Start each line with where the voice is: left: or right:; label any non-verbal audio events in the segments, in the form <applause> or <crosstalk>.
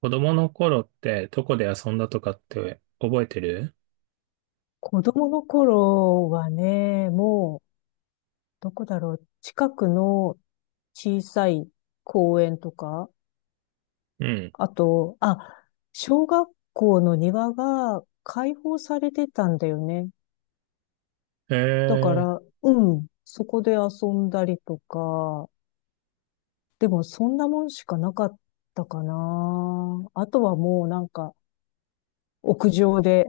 right: 子供の頃ってどこで遊んだとかって覚えてる？
left: 子供の頃はね、どこだろう、近くの小さい公園とか、
right: うん。
left: あと、小学校の庭が開放されてたんだよね。
right: え
left: だか
right: ー。
left: ら、うん、そこで遊んだりとか、でもそんなもんしかなかったかな。あとはもうなんか、屋上で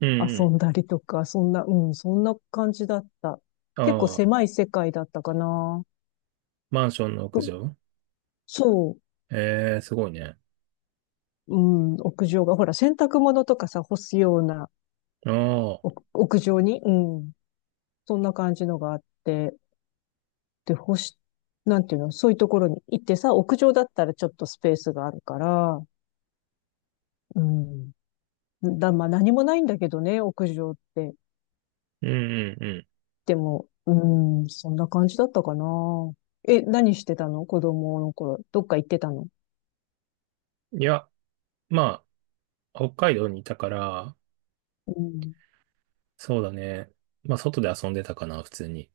right: う
left: 遊
right: ん
left: んだりとか、そんな、うん、そんな感じだった。
right: う
left: 結構
right: ん。ああ、
left: 狭い世界だったかな。
right: マンションの屋上。
left: そ
right: えー、すごいね。
left: う、うん、屋上が、ほら、洗濯物とかさ、干すような
right: あ
left: お
right: あ、
left: 屋上に、うん、そんな感じのがあって、で、干し、なんていうの、そういうところに行ってさ、屋上だったらちょっとスペースがあるから、うん、まあ何もないんだけどね、屋上って。
right: うんうん
left: でも、うん、そんな感じだったかな。え、何してたの子供の頃。どっか行ってたの？
right: うん。いや、まあ、北海道にいたから、
left: うん。
right: そうだね。まあ、外で遊んでたかな、普通に。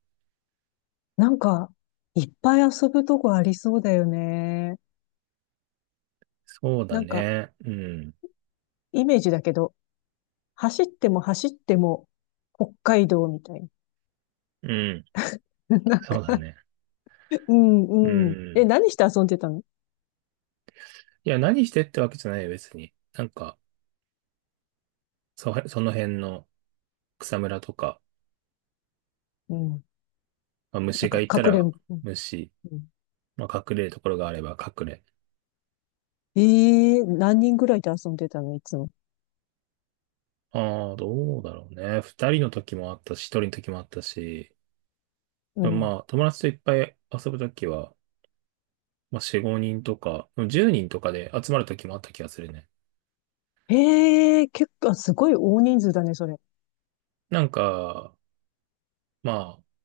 left: なんか、いっぱい遊ぶとこありそうだよね。
right: そうだ
left: なんか、
right: ね。うん。
left: イメージだけど、走っても走っても北海道みたいな。
right: うん。
left: <laughs> なん
right: そうだ
left: か、
right: ね。
left: う
right: う
left: んうん。え、
right: ん。
left: 何して遊んでたの？
right: いや、何してってわけじゃないよ、別に。なんか、その辺の草むらとか、
left: うん。
right: まあ、
left: な
right: 虫
left: ん
right: が
left: か、
right: い
left: か
right: た
left: くれ
right: ら、
left: んぼ。うん
right: 虫。
left: うん。
right: まあ、隠れるところがあれば隠れ。
left: ええ、何人ぐらいで遊んでたのいつも。
right: ああ、どうだろうね。二人の時もあったし、一人の時もあったし、
left: う
right: でも
left: ん。
right: まあ、友達といっぱい遊ぶ時は、まあ、四五人とか、でも十人とかで集まる時もあった気がするね。
left: ええ、結構、すごい大人数だね、それ。
right: なんか、まあ、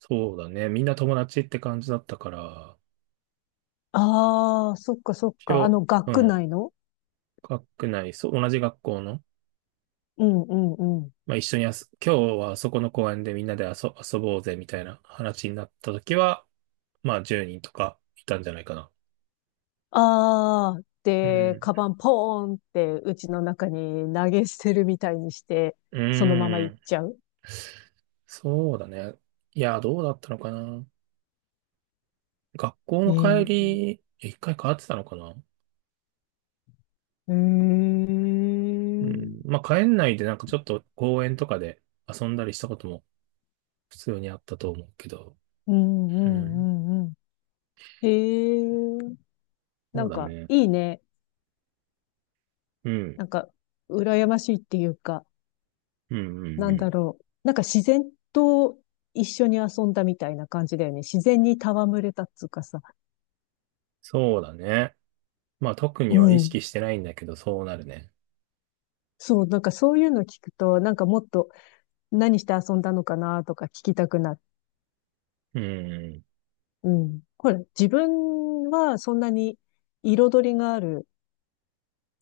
right: そうだね。みんな友達って感じだったから、
left: ああ、そっかそっか。あ
right: 今日、
left: の、学
right: う
left: 区
right: ん、
left: 内の？
right: 学内、そう、同じ学校の、
left: うんうんうん。
right: まあ、一緒にあす、今日はそこの公園でみんなで遊ぼうぜみたいな話になった時は、まあ、10人とかいたんじゃないかな。
left: ああ、
right: う
left: で、
right: ん。
left: カバンポーンって、うちの中に投げ捨てるみたいにして、
right: う
left: そのまま
right: ー
left: 行っ
right: ん。
left: ちゃう。
right: そうだね。いや、どうだったのかな。学校の帰
left: ええ、
right: り、一回変わってたのかな。
left: うー
right: う
left: ん。
right: ん。まあ、帰んないでなんかちょっと公園とかで遊んだりしたことも普通にあったと思うけど。
left: うんう
right: うん。
left: んうんうん。へえ、な
right: そう
left: ん
right: だ
left: か
right: ね。
left: いいね。
right: うん。
left: なんか羨ましいっていうか、
right: うんうん
left: な
right: う
left: んだ
right: ん。
left: ろう。なんか自然と一緒に遊んだみたいな感じだよね。自然に戯れたっつうかさ。
right: そうだね。まあ、特
left: う
right: には意
left: ん。
right: 識してないんだけど、そうなるね。
left: そう、なんかそういうの聞くと、なんかもっと何して遊んだのかなとか聞きたくなる。
right: うん。
left: うん。ほら、自分はそんなに彩りがある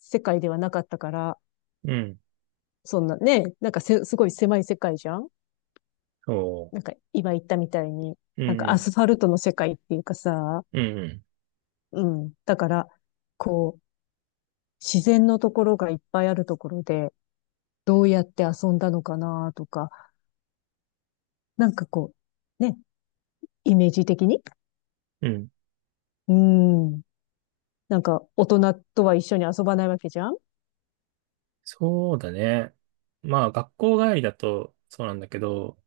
left: 世界ではなかったから、
right: うん。
left: そんなね、なんかせ、すごい狭い世界じゃん。
right: そ
left: なんか今言ったみたいに、
right: う。う
left: なんかア
right: ん。
left: スファルトの世界っていうかさ、
right: うん。
left: うん。だから、こう、自然のところがいっぱいあるところで、どうやって遊んだのかなとか、なんかこう、ね、イメージ的に。
right: うん。うん
left: うん。なんか、大人とは一緒に遊ばないわけじゃん。
right: そうだね。まあ、学校帰りだとそうなんだけど、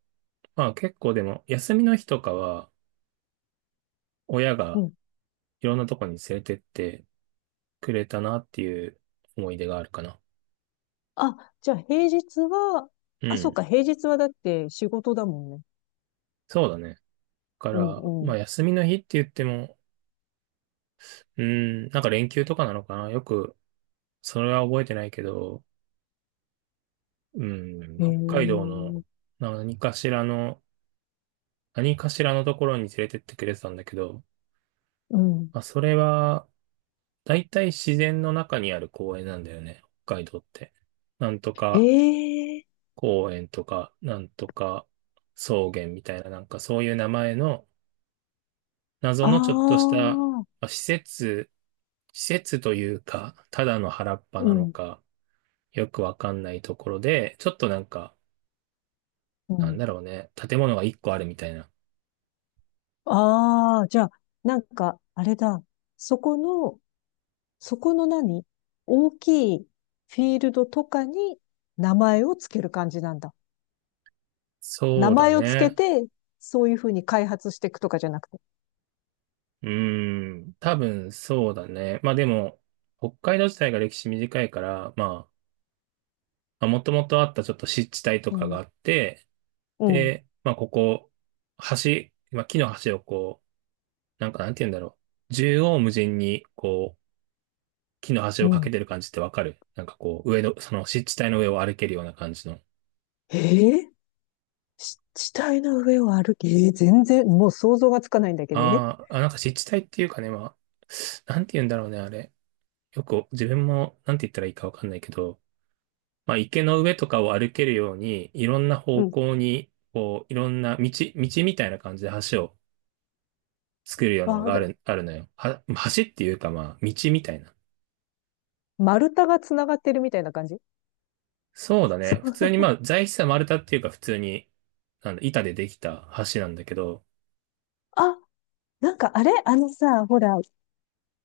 right: まあ結構でも、休みの日とかは、親
left: う
right: が
left: ん。
right: いろんなとこに連れてってくれたなっていう思い出があるかな。
left: あ、じゃあ平日は、
right: う
left: あ、そっ
right: ん。
left: か、平日はだって仕事だもんね。
right: そうだね。だか
left: う
right: ら、
left: んう
right: ま
left: ん。
right: あ休みの日って言っても、うん、なんか連休とかなのかな。よく、それは覚えてないけど、うん、
left: へ
right: 北海道の
left: え。
right: 何かしらの、何かしらのところに連れてってくれてたんだけど、
left: うん。
right: まあそれは、だいたい自然の中にある公園なんだよね。北海道って。なんと
left: へ
right: か
left: え。
right: 公園とか、なんとか草原みたいな、なんかそういう名前の謎
left: あ
right: のちょっとしたま
left: あ。
right: あ施設、施設というか、ただの原っぱ
left: う
right: なの
left: ん。
right: か、よくわかんないところで、ちょっとなんか、
left: う
right: なん
left: ん。
right: だろうね、建物が一個あるみたいな。
left: ああ、じゃあ、なんか、あれだ。そこの、そこの大きいフィールドとかに名前をつける感じなんだ。名
right: そうだ
left: 前をつけ
right: ね。
left: て、そういうふうに開発していくとかじゃなくて。
right: うーん、多分そうだね。まあでも、北海道自体が歴史短いから、まあ、もともとあったちょっと湿地帯と
left: う
right: かが
left: ん。
right: あって、
left: うん。
right: で、まあ、ここ、橋、まあ、木の橋をこう、なんかなんて言うんだろう。縦横無尽に、こう、木の橋
left: う
right: をかけ
left: ん。
right: てる感じってわかる、なんかこう、上の、その湿地帯の上を歩けるような感じの。
left: えー、し地帯の上を歩き、えー、全然、もう想像がつかないんだけど、え、
right: あーあ、なんか湿地帯っていうかね、まあ、なんて言うんだろうね、あれ。よく、自分も、なんて言ったらいいかわかんないけど、まあ、池の上とかを歩けるように、いろんな
left: う
right: 方
left: ん。
right: 向に、こう、いろんな道、道みたいな感じで橋を作るようなの
left: あ、
right: が
left: だ
right: あるのよ。は、橋っていうか、まあ、道みたいな。
left: 丸太がつながってるみたいな感じ。
right: そうだ
left: <laughs> そ
right: ね。普通
left: う、
right: にまあ、材質は丸太っていうか普通に、なんだ、板でできた橋なんだけど、
left: あ、なんかあれあのさ、ほら、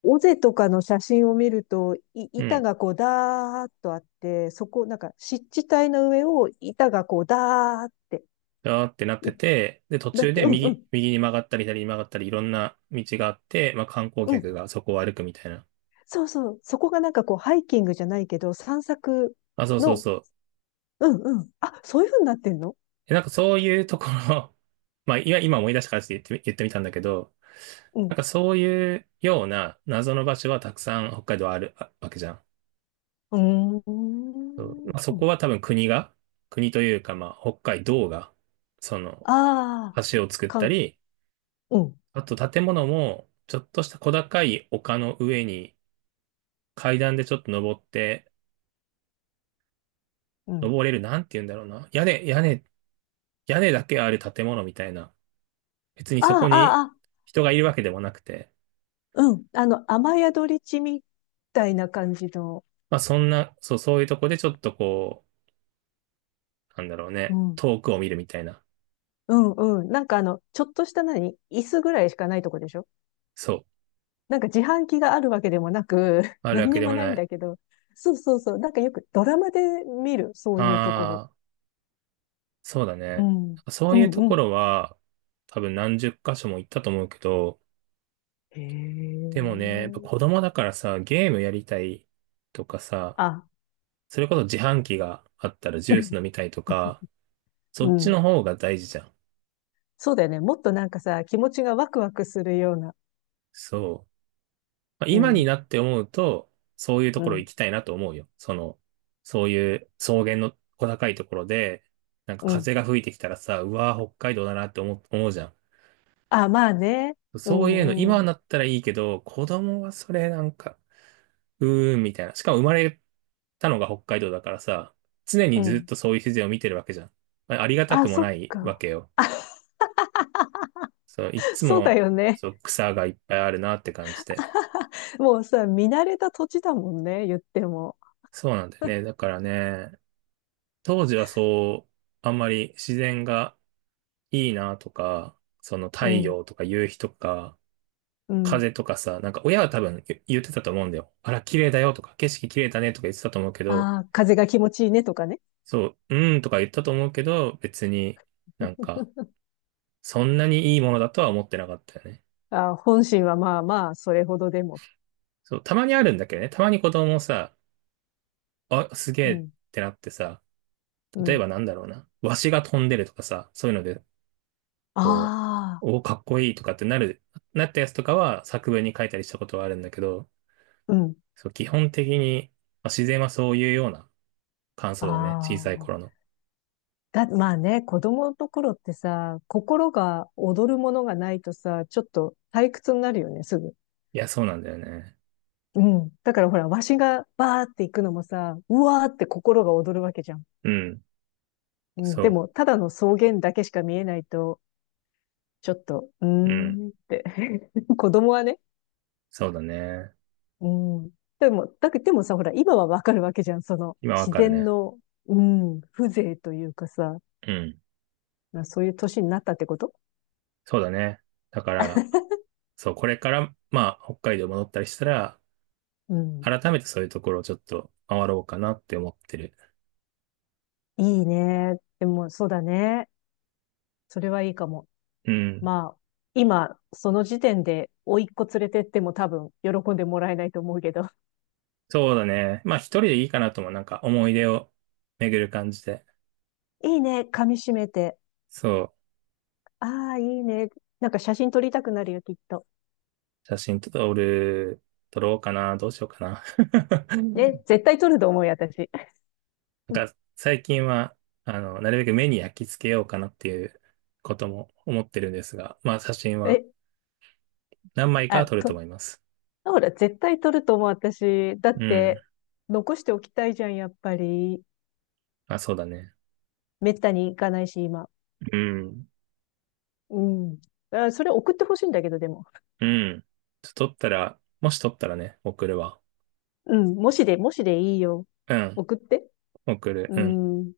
left: 尾瀬とかの写真を見ると、
right: う
left: 板
right: ん。
left: がこうダーッとあって、そこ、なんか湿地帯の上を板がこうダーッて、
right: だーってなって
left: い、
right: て、で、途
left: だっ
right: 中
left: て、
right: で
left: うんうん、
right: 右に曲がったり左に曲がったりいろんな道があって、まあ観光
left: うん。
right: 客がそこを歩くみたいな。
left: そうそう。そこがなんかこうハイキングじゃないけど、散策
right: あ、そうそう
left: の、
right: そう。
left: うんうん。あ、そういうふうになってんの？
right: え、なんかそういうところ <laughs> まあ、いや、今思い出したからちょっと言ってみたんだけど、
left: う
right: な
left: ん。
right: んかそういうような謎の場所はたくさん北海道あるあわけじゃん。
left: う
right: そう
left: ー
right: まあ、そこ
left: ん。
right: は多分国が、国というかまあ北海道が、その
left: ああ、
right: 橋を作っ
left: か
right: た
left: ん、
right: り、
left: うん、
right: あと建物も、ちょっとした小高い丘の上に階段でちょっと登って、
left: うん。
right: 登れる、なんて言うんだろうな。屋根だけある建物みたいな。別に
left: あ
right: そこ
left: あ、ああ、
right: に
left: あ
right: 人がいるわけでもなくて、
left: うん。あの、雨宿り地みたいな感じの、
right: まあそんな、そう、そういうとこでちょっとこう、なんだろう
left: う
right: ね、
left: ん。
right: 遠くを見るみたいな。
left: うんうん。なんかあの、ちょっとした何椅子ぐらいしかないとこでしょ？
right: そう。
left: なんか自販機があるわけでもなく、<laughs>
right: あるわ
left: 何
right: け
left: に
right: で
left: も
right: も
left: ない
right: な
left: ん
right: い。
left: だけど。そうそうそう。なんかよくドラマで見る、そういうところ。
right: ああ、そうだ
left: う
right: ね。
left: ん。
right: そ
left: う
right: ういう
left: ん
right: と
left: う
right: こ
left: ん。
right: ろは、多分何十箇所も行ったと思うけど、
left: へ
right: でもね、やっぱ子
left: え。
right: 供だからさ、ゲームやりたいとかさ、
left: あ、
right: それこそ自販機があったらジュース飲
left: <laughs>
right: みたいとか、そ
left: う
right: っち
left: ん。
right: の方が大事じゃん。
left: そうだよね。もっとなんかさ、気持ちがワクワクするような。
right: そう。まあ、
left: う
right: 今に
left: ん、
right: なって思うと、そういうと
left: う
right: ころ
left: ん、
right: 行きたいなと思うよ。その、そういう草原の小高いところで、なんか
left: うん。
right: 風が吹いてきたらさ、うわー北海道だなって思うじゃん。
left: あ、まあね。う
right: そういうの
left: ん、う
right: 今に
left: ん、
right: なったらいいけど、子供はそれなんか、うーん、みたいな。しかも生まれたのが北海道だからさ、常
left: う
right: にずっ
left: ん。
right: とそういう自然を見てるわけじゃん。まあ、ありがた
left: あ、
right: くも
left: そっ
right: ないわ
left: か。
right: けよ。そう、いっ
left: <laughs>
right: つ
left: そうだ
right: も、
left: よね。
right: そう、草がいっぱいあるなって感じで。
left: もうさ、見慣れた土地だもんね、言っても。
right: そうなんだよね。だからね、当時はそう、あんまり自然がいいなとか、その
left: う
right: 太
left: ん。
right: 陽とか夕日とか、
left: うん。
right: 風とかさ、なんか親は多分言ってたと思うんだよ。あら、綺麗だよとか、景色綺麗だねとか言ってたと思うけど、
left: ああ、風が気持ちいいねとかね。
right: そう、うーんとか言ったと思うけど、別になんか、
left: <laughs>
right: そんなにいいものだとは思ってなかったよね。
left: あー、本心はまあまあ、それほどでも。
right: そう、たまにあるんだけどね。たまに子供もさ、あ、すげ
left: う
right: えっ
left: ん、
right: てなってさ、
left: う
right: 例えば
left: ん。
right: なんだろうな。わしが飛んでるとかさ、そういうので、こ
left: あ
right: う、
left: あ、
right: お、かっこいいとかってなる、なったやつとかは作文に書いたりしたことはあるんだけど、
left: うん。
right: そう、基本的に、まあ、自然はそういうような感
left: あ
right: 想だね。小さい頃
left: あ。
right: の。
left: だ、まあね、子供の頃ってさ、心が踊るものがないとさ、ちょっと退屈になるよね、すぐ。
right: いや、そうなんだよね。
left: うん。だからほら、わしがバーって行くのもさ、うわーって心が踊るわけじゃん。
right: うん。
left: うん。で
right: そ
left: も、ただの草原だけしか見えないと、ちょっと、うー
right: う。うん。
left: んって。<laughs> 子供はね、
right: そうだね。
left: うん。でも、だけど、でもさ、ほら、今はわかるわけじゃん。その、
right: 今わ
left: 自
right: かる
left: 然
right: ね。
left: の、うん、風情というかさ、
right: うん。
left: まあ、そういう年になったってこと？
right: そうだね。だから、そう、これから、まあ、北海道戻ったりしたら、
left: うん。
right: 改めてそういうところをちょっと回ろうかなって思ってる。
left: いいね。でも、そうだね。それはいいかも。
right: うん。
left: まあ、今、その時点で、甥っ子連れてっても多分、喜んでもらえないと思うけど。
right: そうだね。まあ、一人でいいかなとも、なんか思い出を巡る感じで。
left: いいね。噛み締めて。
right: そう、
left: ああ、いいね。なんか写真撮りたくなるよ、きっと。
right: 写真撮る、撮ろうかな、どうしようかな。<laughs>
left: ね、絶対撮ると思うよ、私。
right: なんか、
left: <laughs>
right: 最近は、あの、なるべく目に焼き付けようかなっていうことも思ってるんですが、まあ、写真は
left: え、
right: 何枚かは
left: あ、
right: 撮ると
left: と、
right: 思います。
left: ほら、絶対取ると思う、私。だっ
right: うん。
left: て、残しておきたいじゃん、やっぱり。
right: あ、そうだね。
left: めったに行かないし、今。
right: うん。
left: うん。あ、それ送ってほしいんだけど、でも。
right: うん。ちょっと取ったら、もし取ったらね、送るわ。
left: うん。もしで、もしでいいよ。
right: うん。
left: 送って。
right: 送る。
left: う
right: うん。
left: ん。